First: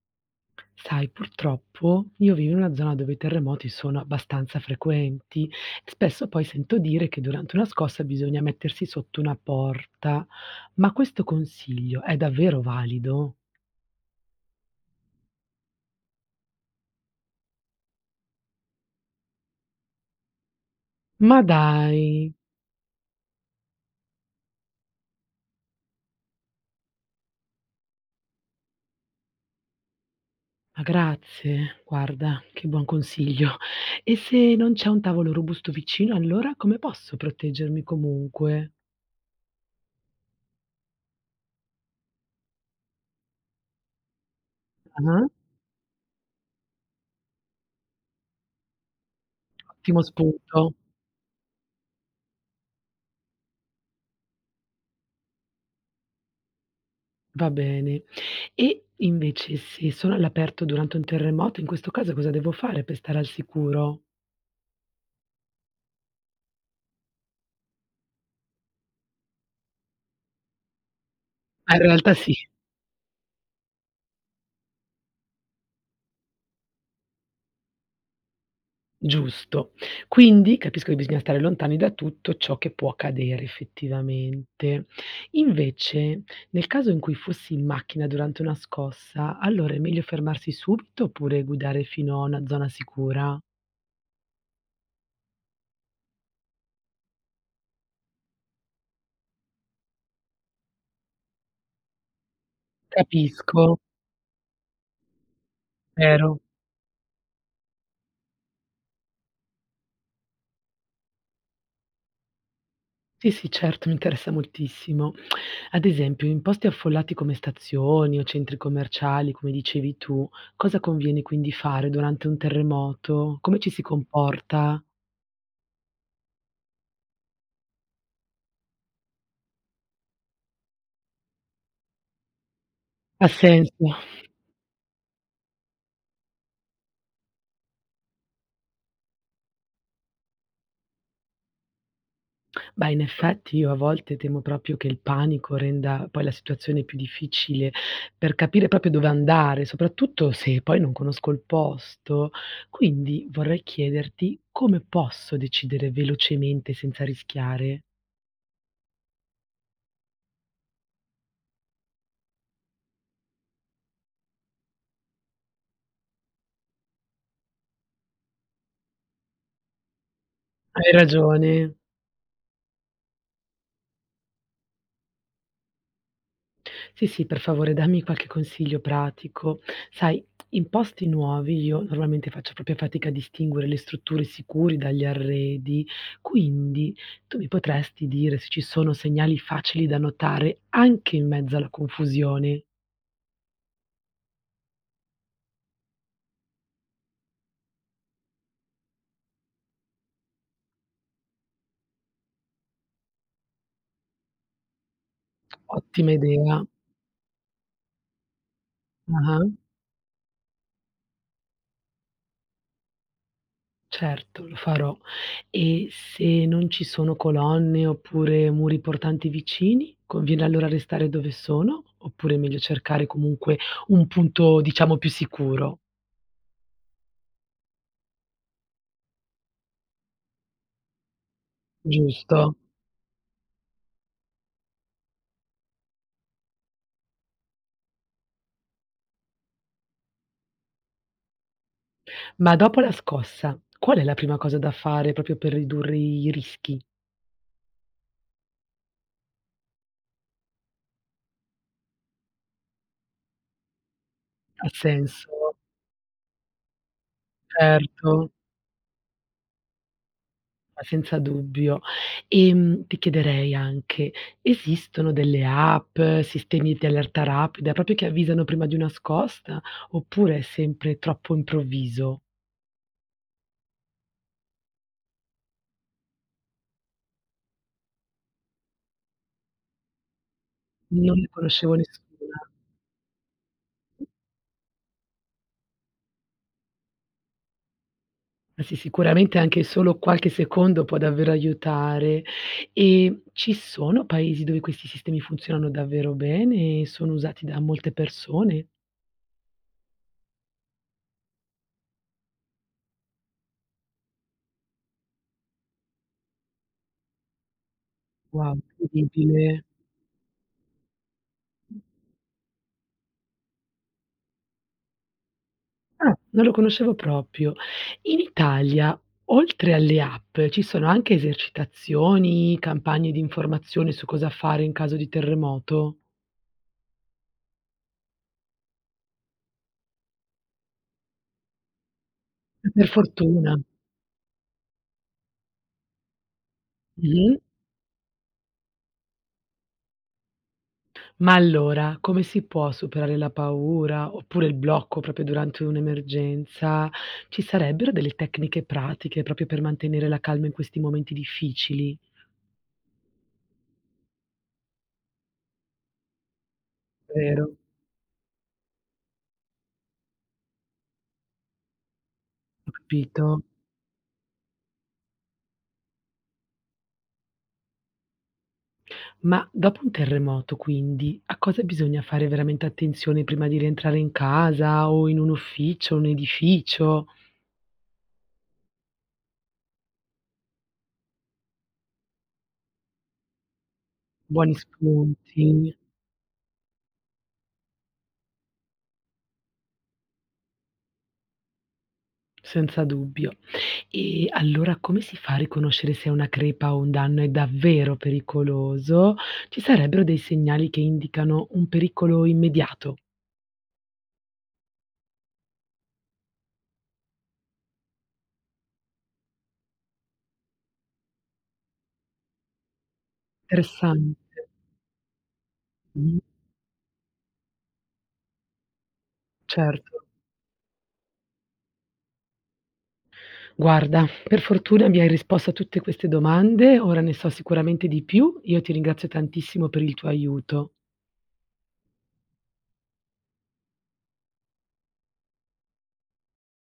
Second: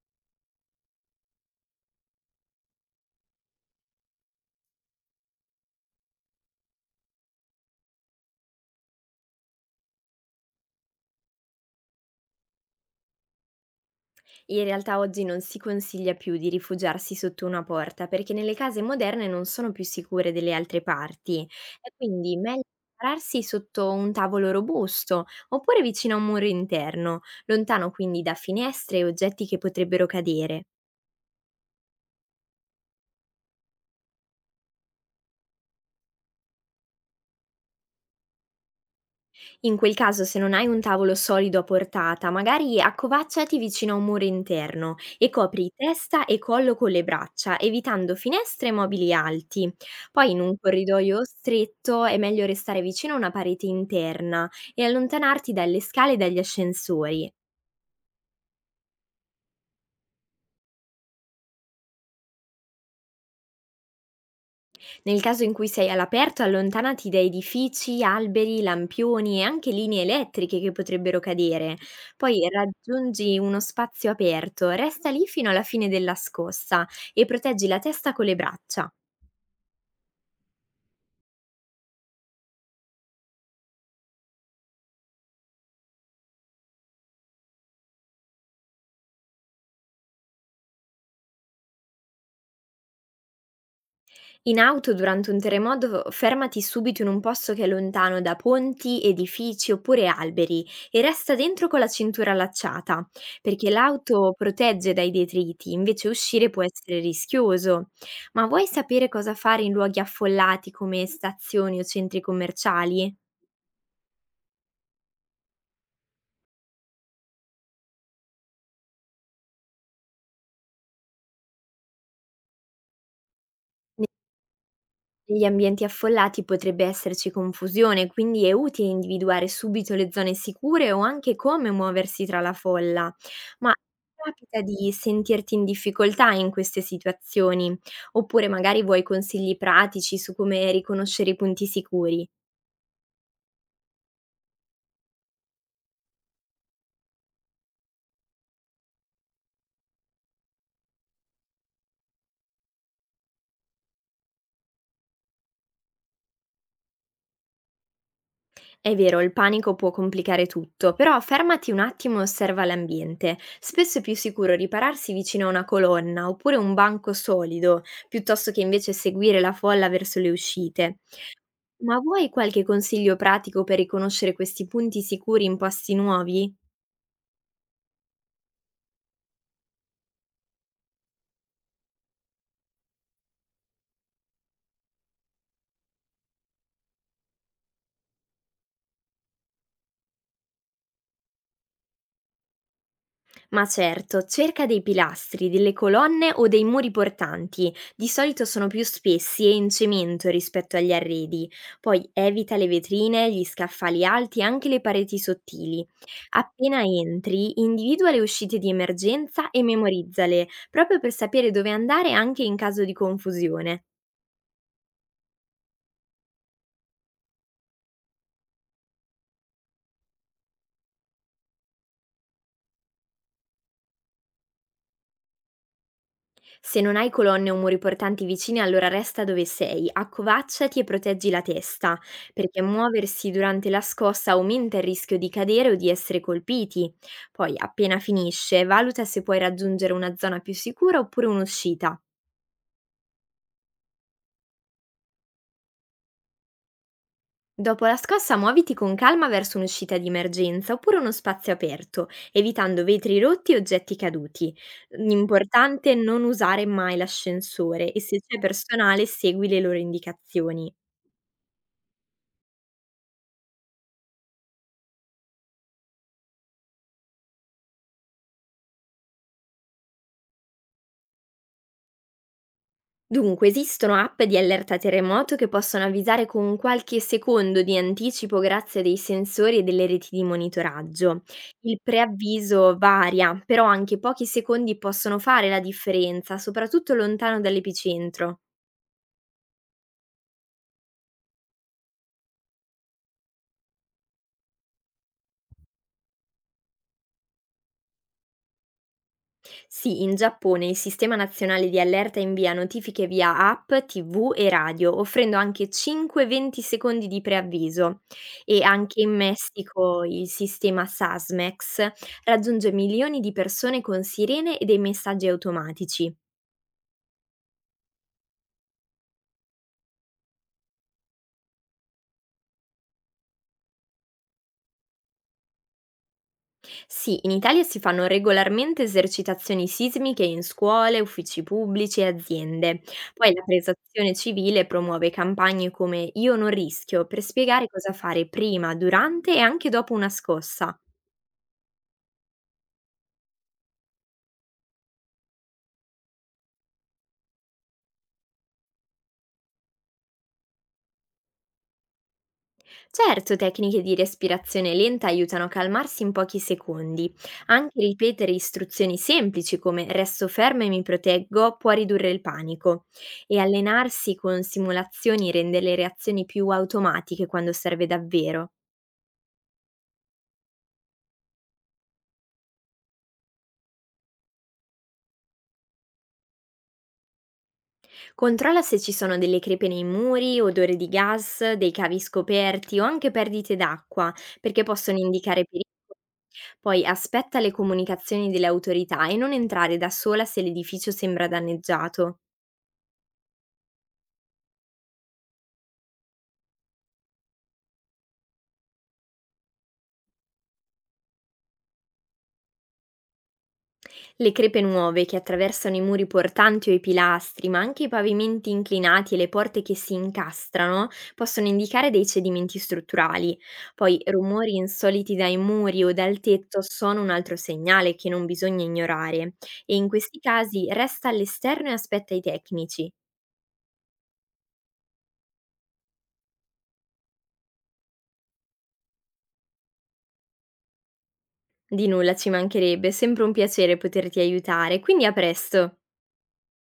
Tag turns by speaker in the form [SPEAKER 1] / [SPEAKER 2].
[SPEAKER 1] Sai, purtroppo io vivo in una zona dove i terremoti sono abbastanza frequenti. Spesso poi sento dire che durante una scossa bisogna mettersi sotto una porta, ma questo consiglio è davvero valido?
[SPEAKER 2] In realtà oggi non si consiglia più di rifugiarsi sotto una porta perché nelle case moderne non sono più sicure delle altre
[SPEAKER 1] Ma
[SPEAKER 2] parti e
[SPEAKER 1] dai,
[SPEAKER 2] quindi meglio prepararsi sotto un tavolo robusto oppure vicino a un muro interno, lontano quindi da finestre e oggetti che potrebbero cadere.
[SPEAKER 1] ma grazie, guarda, che buon consiglio. E se non c'è un tavolo robusto vicino, allora come posso proteggermi comunque?
[SPEAKER 2] In quel caso, se non hai un tavolo solido a portata, magari accovacciati vicino a un muro interno
[SPEAKER 1] Ah,
[SPEAKER 2] e copri testa e collo con le braccia, evitando finestre e mobili alti.
[SPEAKER 1] ottimo
[SPEAKER 2] Poi in un
[SPEAKER 1] spunto.
[SPEAKER 2] corridoio stretto è meglio restare vicino a una parete interna e allontanarti dalle scale e dagli ascensori.
[SPEAKER 1] Va bene. E invece se sono all'aperto durante un terremoto, in questo caso cosa devo fare per stare al sicuro?
[SPEAKER 2] Nel caso in cui sei all'aperto, allontanati da edifici, alberi, lampioni e anche linee elettriche che potrebbero
[SPEAKER 1] Ah,
[SPEAKER 2] cadere.
[SPEAKER 1] in realtà sì,
[SPEAKER 2] Poi raggiungi uno spazio aperto, resta lì fino alla fine della scossa e proteggi la testa con le braccia.
[SPEAKER 1] giusto. Quindi capisco che bisogna stare lontani da tutto ciò che può accadere effettivamente. Invece, nel caso in cui fossi in macchina durante una scossa, allora è meglio fermarsi subito oppure guidare fino a una zona sicura?
[SPEAKER 2] In auto durante un terremoto fermati subito in un posto che è lontano da ponti, edifici oppure alberi e resta dentro con la cintura allacciata, perché
[SPEAKER 1] Capisco,
[SPEAKER 2] l'auto protegge dai detriti, invece
[SPEAKER 1] vero?
[SPEAKER 2] uscire può essere rischioso. Ma vuoi sapere cosa fare in luoghi affollati come stazioni o centri commerciali?
[SPEAKER 1] Sì, sì, certo, mi interessa moltissimo. Ad esempio, in posti affollati come stazioni o centri commerciali, come dicevi tu, cosa conviene quindi fare durante un terremoto? Come ci si comporta?
[SPEAKER 2] Negli ambienti affollati potrebbe esserci confusione, quindi è utile individuare subito le zone sicure o anche come muoversi tra la folla.
[SPEAKER 1] Ha
[SPEAKER 2] Ma
[SPEAKER 1] senso?
[SPEAKER 2] ti capita di sentirti in difficoltà in queste situazioni? Oppure magari vuoi consigli pratici su come riconoscere i punti sicuri?
[SPEAKER 1] Beh, in effetti io a volte temo proprio che il panico renda poi la situazione più difficile per capire proprio dove andare, soprattutto se poi non conosco il posto. Quindi vorrei chiederti come posso decidere velocemente senza rischiare.
[SPEAKER 2] È vero, il panico può complicare tutto, però fermati un attimo e osserva l'ambiente. Spesso è più sicuro ripararsi vicino a una colonna oppure un banco solido, piuttosto che invece seguire la folla verso le
[SPEAKER 1] Hai
[SPEAKER 2] uscite.
[SPEAKER 1] ragione.
[SPEAKER 2] Ma vuoi qualche consiglio pratico per riconoscere questi punti sicuri in posti nuovi?
[SPEAKER 1] Sì, sì, per favore dammi qualche consiglio pratico. Sai, in posti nuovi io normalmente faccio proprio fatica a distinguere le strutture sicure dagli arredi, quindi tu mi potresti dire se ci sono segnali facili da notare anche in mezzo alla confusione?
[SPEAKER 2] Ma certo, cerca dei pilastri, delle colonne o dei muri portanti, di solito sono più spessi e in cemento rispetto agli arredi. Poi evita le vetrine, gli scaffali alti e anche le pareti sottili.
[SPEAKER 1] Ottima idea.
[SPEAKER 2] Appena entri, individua le uscite di
[SPEAKER 1] Ah-ah.
[SPEAKER 2] emergenza e memorizzale, proprio per sapere dove andare anche in caso di confusione.
[SPEAKER 1] Certo, lo farò. E se non ci sono colonne oppure muri portanti vicini, conviene allora restare dove sono? Oppure è meglio cercare comunque un punto, diciamo, più sicuro,
[SPEAKER 2] Se non hai colonne o muri portanti vicini, allora resta dove sei, accovacciati e proteggi la testa,
[SPEAKER 1] giusto?
[SPEAKER 2] perché muoversi durante la scossa aumenta il rischio di cadere o di essere colpiti. Poi, appena finisce, valuta se puoi raggiungere una zona più sicura oppure un'uscita.
[SPEAKER 1] Ma dopo la scossa, qual è la prima cosa da fare proprio per ridurre i rischi?
[SPEAKER 2] Dopo la scossa, muoviti con calma verso un'uscita di emergenza oppure uno spazio aperto, evitando vetri rotti e oggetti caduti.
[SPEAKER 1] Ha senso?
[SPEAKER 2] L'importante è non usare mai l'ascensore e se
[SPEAKER 1] Certo.
[SPEAKER 2] c'è personale, segui le loro indicazioni.
[SPEAKER 1] Ma senza dubbio. Ti chiederei anche: esistono delle app, sistemi di allerta rapida, proprio che avvisano prima di una scossa, oppure è sempre troppo improvviso?
[SPEAKER 2] Dunque, esistono app di allerta terremoto che possono avvisare con qualche secondo di anticipo grazie a dei sensori e delle reti di
[SPEAKER 1] Non
[SPEAKER 2] monitoraggio.
[SPEAKER 1] ne conoscevo
[SPEAKER 2] Il
[SPEAKER 1] nessuna.
[SPEAKER 2] preavviso varia, però anche pochi secondi possono fare la differenza, soprattutto lontano dall'epicentro.
[SPEAKER 1] Ma sì, sicuramente anche solo qualche secondo può davvero aiutare. E ci sono paesi dove questi sistemi funzionano davvero bene e sono usati da molte persone?
[SPEAKER 2] Sì, in Giappone il sistema nazionale di allerta invia notifiche via app, TV e radio, offrendo anche 5-20 secondi di preavviso.
[SPEAKER 1] Wow,
[SPEAKER 2] E anche in
[SPEAKER 1] incredibile.
[SPEAKER 2] Messico il sistema SASMEX raggiunge milioni di persone con sirene e dei messaggi
[SPEAKER 1] Ah,
[SPEAKER 2] automatici.
[SPEAKER 1] non lo conoscevo proprio. In Italia, oltre alle app, ci sono anche esercitazioni, campagne di informazione su cosa fare in caso di terremoto?
[SPEAKER 2] Sì, in Italia si fanno regolarmente esercitazioni sismiche in scuole, uffici pubblici e
[SPEAKER 1] Ah,
[SPEAKER 2] aziende.
[SPEAKER 1] per
[SPEAKER 2] Poi la
[SPEAKER 1] fortuna.
[SPEAKER 2] prestazione civile promuove campagne come Io non rischio per
[SPEAKER 1] Mh-mh.
[SPEAKER 2] spiegare cosa fare prima, durante e anche dopo una scossa.
[SPEAKER 1] Ma allora, come si può superare la paura, oppure il blocco proprio durante un'emergenza? Ci sarebbero delle tecniche pratiche proprio per mantenere la calma in questi momenti difficili?
[SPEAKER 2] Certo, tecniche di respirazione lenta aiutano a calmarsi in pochi secondi.
[SPEAKER 1] Vero,
[SPEAKER 2] Anche ripetere istruzioni semplici come resto fermo e mi proteggo può ridurre il
[SPEAKER 1] ho
[SPEAKER 2] panico. E
[SPEAKER 1] capito.
[SPEAKER 2] allenarsi con simulazioni rende le reazioni più automatiche quando serve davvero.
[SPEAKER 1] Ma dopo un terremoto quindi, a cosa bisogna fare veramente attenzione prima di rientrare in casa o in un ufficio, un edificio?
[SPEAKER 2] Controlla se ci sono delle crepe nei muri, odore di gas, dei cavi scoperti o anche perdite d'acqua,
[SPEAKER 1] Buoni
[SPEAKER 2] perché possono indicare
[SPEAKER 1] spunti,
[SPEAKER 2] pericoli. Poi aspetta le comunicazioni delle autorità e non entrare da sola se l'edificio sembra danneggiato.
[SPEAKER 1] senza dubbio. E allora come si fa a riconoscere se una crepa o un danno è davvero pericoloso? Ci sarebbero dei segnali che indicano un pericolo immediato?
[SPEAKER 2] Le crepe nuove che attraversano i muri portanti o i pilastri, ma anche i pavimenti inclinati e le porte che si incastrano, possono indicare dei cedimenti strutturali. Poi
[SPEAKER 1] Interessante.
[SPEAKER 2] rumori insoliti dai muri o
[SPEAKER 1] Mh,
[SPEAKER 2] dal tetto sono un altro segnale che non bisogna ignorare e in
[SPEAKER 1] certo.
[SPEAKER 2] questi casi resta all'esterno e aspetta i tecnici.
[SPEAKER 1] Guarda, per fortuna mi hai risposto a tutte queste domande, ora ne so sicuramente di più. Io ti ringrazio tantissimo per il tuo aiuto.
[SPEAKER 2] Di nulla ci mancherebbe, è sempre un piacere poterti aiutare, quindi a presto!